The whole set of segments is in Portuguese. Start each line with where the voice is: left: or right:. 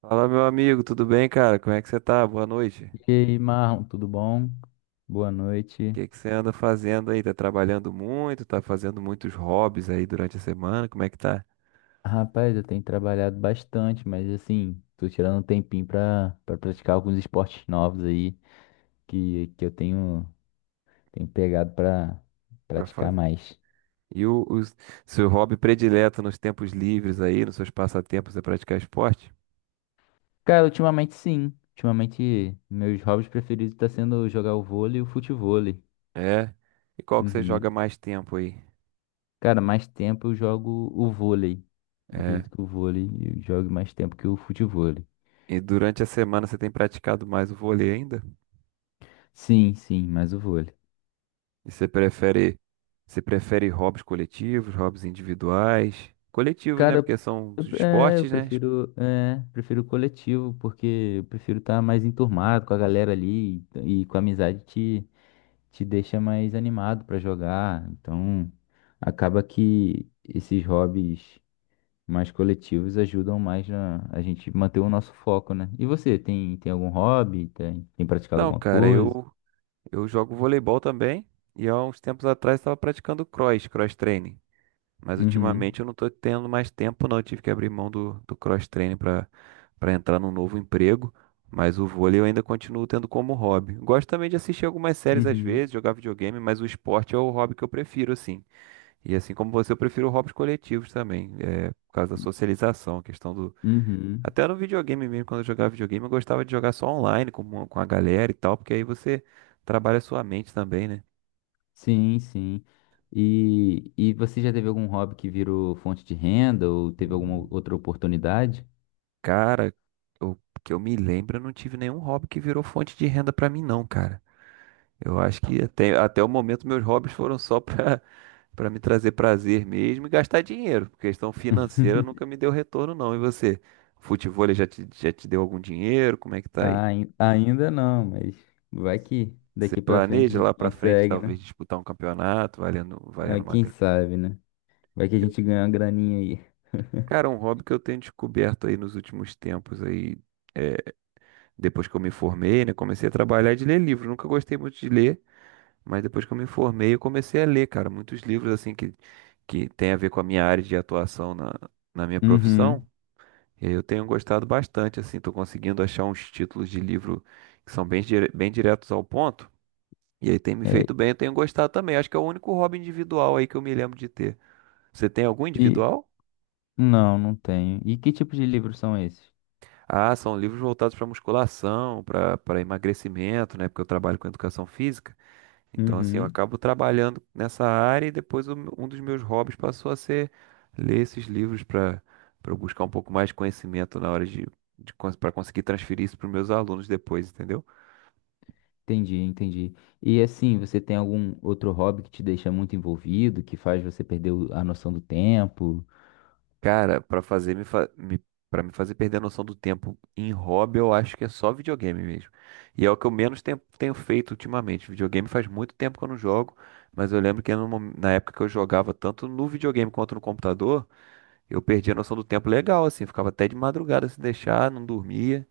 right: Fala, meu amigo, tudo bem, cara? Como é que você tá? Boa noite. O
left: E aí, Marlon, tudo bom? Boa noite.
right: que que você anda fazendo aí? Tá trabalhando muito? Tá fazendo muitos hobbies aí durante a semana? Como é que tá?
left: Rapaz, eu tenho trabalhado bastante, mas assim, tô tirando um tempinho pra praticar alguns esportes novos aí que eu tenho pegado pra
right: Pra
left: praticar
right: fazer.
left: mais.
right: E o seu hobby predileto nos tempos livres aí, nos seus passatempos é praticar esporte?
left: Cara, ultimamente sim. Ultimamente, meus hobbies preferidos tá sendo jogar o vôlei e o futevôlei.
right: É. E qual que você joga
left: Uhum.
right: mais tempo aí?
left: Cara, mais tempo eu jogo o vôlei. Eu
right: É.
left: acredito que o vôlei eu jogue mais tempo que o futevôlei.
right: E durante a semana você tem praticado mais o vôlei ainda?
left: Sim, sim, mais o vôlei.
right: E você prefere hobbies coletivos, hobbies individuais? Coletivos, né?
left: Cara,
right: Porque são os
left: eu
right: esportes, né?
left: prefiro, prefiro coletivo, porque eu prefiro estar mais enturmado com a galera ali e com a amizade te deixa mais animado pra jogar. Então, acaba que esses hobbies mais coletivos ajudam mais na, a gente manter o nosso foco, né? E você, tem algum hobby? Tem praticado
right: Então,
left: alguma
right: cara,
left: coisa?
right: eu jogo voleibol também e há uns tempos atrás estava praticando cross training. Mas
left: Uhum,
right: ultimamente eu não tô tendo mais tempo, não. Eu tive que abrir mão do cross training para entrar num novo emprego. Mas o vôlei eu ainda continuo tendo como hobby. Gosto também de assistir algumas séries às
left: uhum,
right: vezes, jogar videogame, mas o esporte é o hobby que eu prefiro, assim. E assim como você, eu prefiro hobbies coletivos também, é, por causa da socialização, a questão do.
left: uhum.
right: Até no videogame mesmo, quando eu jogava videogame, eu gostava de jogar só online com a galera e tal, porque aí você trabalha a sua mente também, né?
left: Sim, sim. E você já teve algum hobby que virou fonte de renda ou teve alguma outra oportunidade?
right: Cara, eu, que eu me lembro, eu não tive nenhum hobby que virou fonte de renda pra mim, não, cara. Eu acho que até, até o momento meus hobbies foram só pra, pra me trazer prazer mesmo e gastar dinheiro. Questão financeira nunca me deu retorno, não. E você? Futevôlei já te deu algum dinheiro? Como é que tá aí?
left: Ainda não, mas vai que
right: Você
left: daqui pra frente a
right: planeja
left: gente
right: lá pra frente,
left: consegue, né?
right: talvez, disputar um campeonato, valendo,
left: Ah,
right: valendo uma
left: quem
right: grana.
left: sabe, né? Vai que a
right: Eu-
left: gente ganha uma graninha aí.
right: Cara, um hobby que eu tenho descoberto aí nos últimos tempos aí, é, depois que eu me formei, né? Comecei a trabalhar de ler livros. Nunca gostei muito de ler, mas depois que eu me formei, eu comecei a ler, cara, muitos livros assim que tem a ver com a minha área de atuação na minha
left: Uhum.
right: profissão. E aí eu tenho gostado bastante, assim, tô conseguindo achar uns títulos de livro que são bem diretos ao ponto. E aí tem me
left: É,
right: feito bem, eu tenho gostado também. Acho que é o único hobby individual aí que eu me lembro de ter. Você tem algum
left: e
right: individual?
left: não, não tenho. E que tipo de livros são esses?
right: Ah, são livros voltados para musculação, para emagrecimento, né? Porque eu trabalho com educação física. Então, assim, eu
left: Uhum.
right: acabo trabalhando nessa área e depois um dos meus hobbies passou a ser ler esses livros para buscar um pouco mais de conhecimento na hora de para conseguir transferir isso para os meus alunos depois, entendeu?
left: Entendi, entendi. E assim, você tem algum outro hobby que te deixa muito envolvido, que faz você perder a noção do tempo?
right: Cara, pra fazer me, fa me para me fazer perder a noção do tempo em hobby, eu acho que é só videogame mesmo. E é o que eu menos tempo tenho feito ultimamente. Videogame faz muito tempo que eu não jogo, mas eu lembro que no mom- na época que eu jogava tanto no videogame quanto no computador, eu perdi a noção do tempo legal, assim, ficava até de madrugada se deixar, não dormia.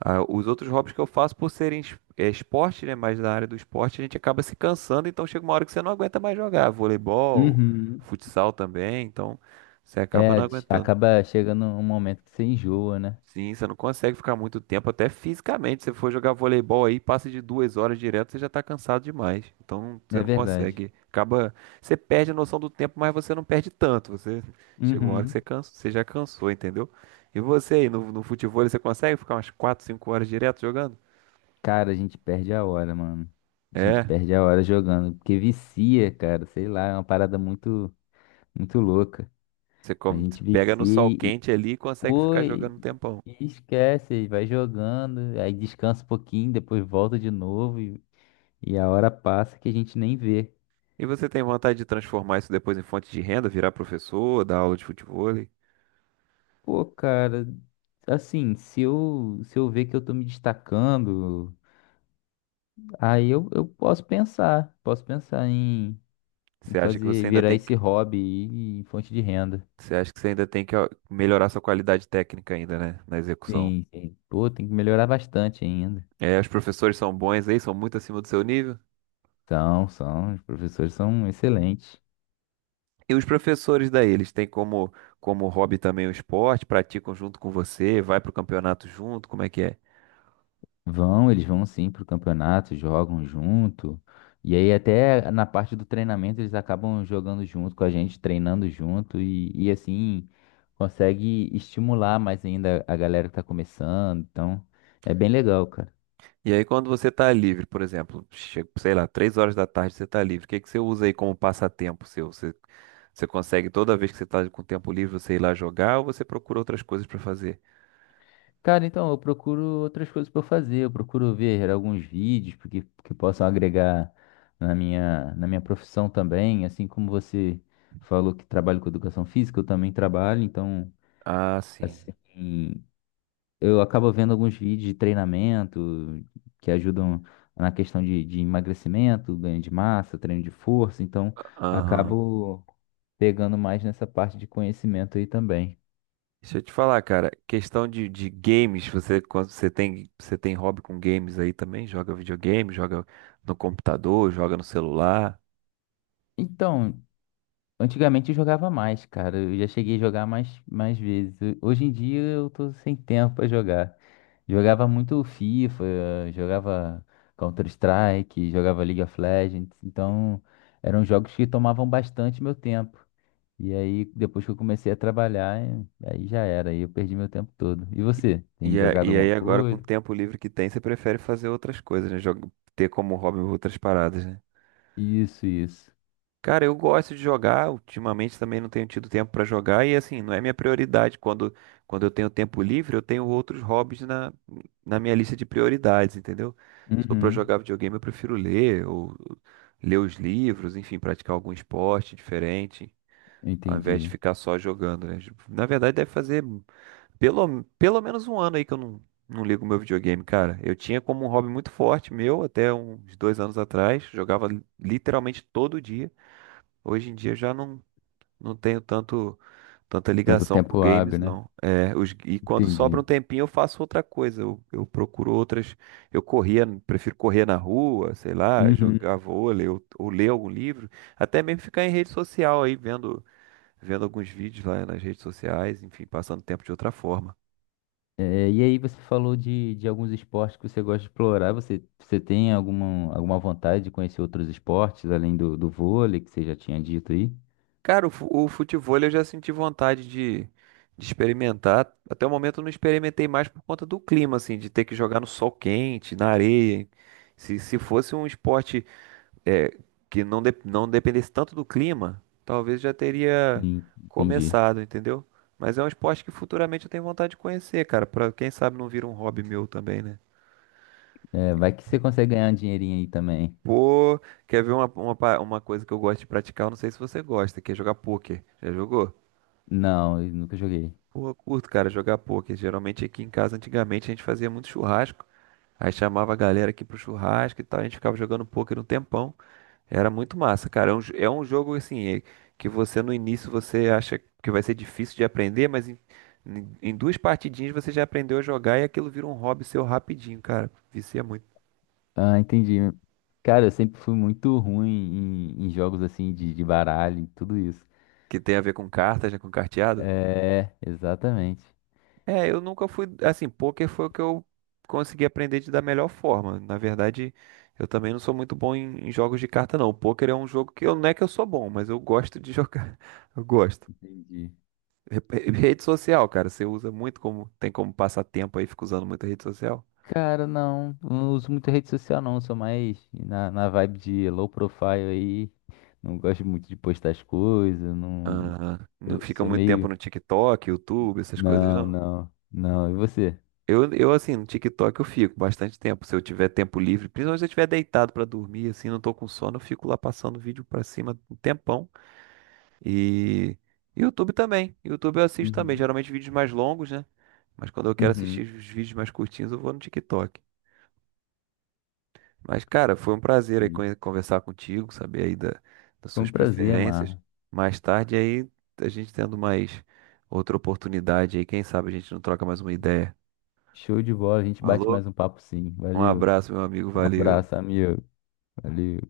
right: Ah, os outros hobbies que eu faço, por serem esporte, né, mais da área do esporte, a gente acaba se cansando, então chega uma hora que você não aguenta mais jogar. Voleibol,
left: Uhum.
right: futsal também, então você acaba
left: É,
right: não aguentando.
left: acaba chegando um momento que você enjoa, né?
right: Sim, você não consegue ficar muito tempo, até fisicamente. Se você for jogar voleibol aí, passa de 2 horas direto, você já tá cansado demais. Então você
left: É
right: não
left: verdade.
right: consegue. Acaba. Você perde a noção do tempo, mas você não perde tanto. Você chega uma hora que
left: Uhum.
right: você cansa, você já cansou, entendeu? E você aí, no futebol, você consegue ficar umas 4 5 horas direto jogando?
left: Cara, a gente perde a hora, mano. A gente
right: É.
left: perde a hora jogando, porque vicia, cara, sei lá, é uma parada muito louca.
right: Você
left: A
right: come-
left: gente
right: Pega
left: vicia
right: no sol
left: e, e-
right: quente ali e consegue
left: pô,
right: ficar
left: e-
right: jogando um tempão.
left: e- esquece, e vai jogando, aí descansa um pouquinho, depois volta de novo e a hora passa que a gente nem vê.
right: E você tem vontade de transformar isso depois em fonte de renda, virar professor, dar aula de futebol?
left: Pô, cara, assim, se eu ver que eu tô me destacando. Eu posso posso pensar em,
right: Você acha que você ainda
left: virar
right: tem que
left: esse hobby aí em fonte de renda.
right: Você acha que você ainda tem que ó, melhorar sua qualidade técnica ainda, né? Na execução.
left: Sim, sim. Pô, tem que melhorar bastante ainda.
right: É, os professores são bons aí, são muito acima do seu nível.
left: São, são, os professores são excelentes.
right: E os professores daí, eles têm como hobby também o esporte, praticam junto com você, vai pro campeonato junto, como é que é?
left: Vão, eles vão sim pro campeonato, jogam junto. E aí até na parte do treinamento eles acabam jogando junto com a gente, treinando junto e assim consegue estimular mais ainda a galera que tá começando. Então, é bem legal, cara.
right: E aí quando você tá livre, por exemplo, chega, sei lá, 3 horas da tarde você tá livre, o que que você usa aí como passatempo seu? Você consegue toda vez que você tá com tempo livre você ir lá jogar ou você procura outras coisas pra fazer?
left: Cara, então, eu procuro outras coisas para fazer. Eu procuro ver alguns vídeos que possam agregar na na minha profissão também. Assim como você falou que trabalha com educação física, eu também trabalho. Então,
right: Ah, sim.
left: assim, eu acabo vendo alguns vídeos de treinamento que ajudam na questão de emagrecimento, ganho de massa, treino de força. Então,
right: Aham.
left: acabo pegando mais nessa parte de conhecimento aí também.
right: Deixa eu te falar, cara, questão de games, você tem hobby com games aí também? Joga videogame, joga no computador, joga no celular.
left: Então, antigamente eu jogava mais, cara. Eu já cheguei a jogar mais vezes. Hoje em dia eu tô sem tempo pra jogar. Jogava muito FIFA, jogava Counter-Strike, jogava League of Legends. Então eram jogos que tomavam bastante meu tempo. E aí, depois que eu comecei a trabalhar, aí já era. Aí eu perdi meu tempo todo. E você?
right: E,
left: Tem
right: e a-
left: jogado
right: e
left: alguma
right: aí agora com o
left: coisa?
right: tempo livre que tem, você prefere fazer outras coisas, né? Ter como hobby outras paradas, né?
left: Isso, isso.
right: Cara, eu gosto de jogar, ultimamente também não tenho tido tempo pra jogar e assim, não é minha prioridade. Quando eu tenho tempo livre, eu tenho outros hobbies na minha lista de prioridades, entendeu? Se for pra
left: Uhum.
right: jogar videogame, eu prefiro ler ou ler os livros, enfim, praticar algum esporte diferente, ao invés de
left: Entendi.
right: ficar só jogando, né? Na verdade, deve fazer pelo menos um ano aí que eu não ligo meu videogame, cara. Eu tinha como um hobby muito forte meu até uns 2 anos atrás, jogava literalmente todo dia. Hoje em dia eu já não tenho tanto tanta
left: Tanto
right: ligação com
left: tempo hábil,
right: games,
left: né?
right: não. É, os, e quando sobra
left: Entendi.
right: um tempinho eu faço outra coisa. Eu procuro outras. Eu corria, prefiro correr na rua, sei lá,
left: Uhum.
right: jogar vôlei ou ler algum livro. Até mesmo ficar em rede social aí, vendo alguns vídeos lá nas redes sociais, enfim, passando tempo de outra forma.
left: É, e aí você falou de alguns esportes que você gosta de explorar. Você tem alguma vontade de conhecer outros esportes, além do vôlei, que você já tinha dito aí?
right: Cara, o futevôlei eu já senti vontade de experimentar. Até o momento eu não experimentei mais por conta do clima, assim, de ter que jogar no sol quente, na areia. Se fosse um esporte é, que não dependesse tanto do clima, talvez já teria
left: Sim, entendi.
right: começado, entendeu? Mas é um esporte que futuramente eu tenho vontade de conhecer, cara, pra quem sabe não vira um hobby meu também, né?
left: É, vai que você consegue ganhar um dinheirinho aí também.
right: Pô, quer ver uma coisa que eu gosto de praticar? Eu não sei se você gosta, que é jogar pôquer. Já jogou?
left: Não, eu nunca joguei.
right: Pô, eu curto, cara, jogar poker. Geralmente aqui em casa, antigamente, a gente fazia muito churrasco. Aí chamava a galera aqui pro churrasco e tal. A gente ficava jogando poker um tempão. Era muito massa, cara. É um, é um jogo assim, que você no início você acha que vai ser difícil de aprender, mas em duas partidinhas você já aprendeu a jogar e aquilo vira um hobby seu rapidinho, cara. Vicia muito.
left: Ah, entendi. Cara, eu sempre fui muito ruim em jogos assim de baralho e tudo isso.
right: Que tem a ver com cartas, né? Com carteado.
left: É, exatamente.
right: É, eu nunca fui, assim, poker foi o que eu consegui aprender de da melhor forma. Na verdade, eu também não sou muito bom em jogos de carta, não. O poker é um jogo que eu, não é que eu sou bom, mas eu gosto de jogar. Eu gosto.
left: Entendi.
right: Rede social, cara, você usa muito como, tem como passar tempo aí, fica usando muita rede social.
left: Cara, não uso muita rede social não, sou mais na, na vibe de low profile aí, não gosto muito de postar as coisas, não,
right: Aham. Não
left: eu
right: fica
left: sou
right: muito tempo
left: meio...
right: no TikTok, YouTube, essas coisas, não.
left: Não, e você?
right: Assim, no TikTok eu fico bastante tempo. Se eu tiver tempo livre, principalmente se eu estiver deitado pra dormir, assim, não tô com sono, eu fico lá passando vídeo pra cima um tempão. E YouTube também. YouTube eu assisto também.
left: Uhum,
right: Geralmente vídeos mais longos, né? Mas quando eu quero assistir
left: uhum.
right: os vídeos mais curtinhos, eu vou no TikTok. Mas, cara, foi um prazer aí conversar contigo, saber aí das
left: Foi um
right: suas
left: prazer,
right: preferências.
left: Mar,
right: Mais tarde aí, a gente tendo mais outra oportunidade aí, quem sabe a gente não troca mais uma ideia.
left: show de bola, a gente bate
right: Falou?
left: mais um papo sim,
right: Um
left: valeu,
right: abraço, meu amigo.
left: um
right: Valeu.
left: abraço, amigo, valeu.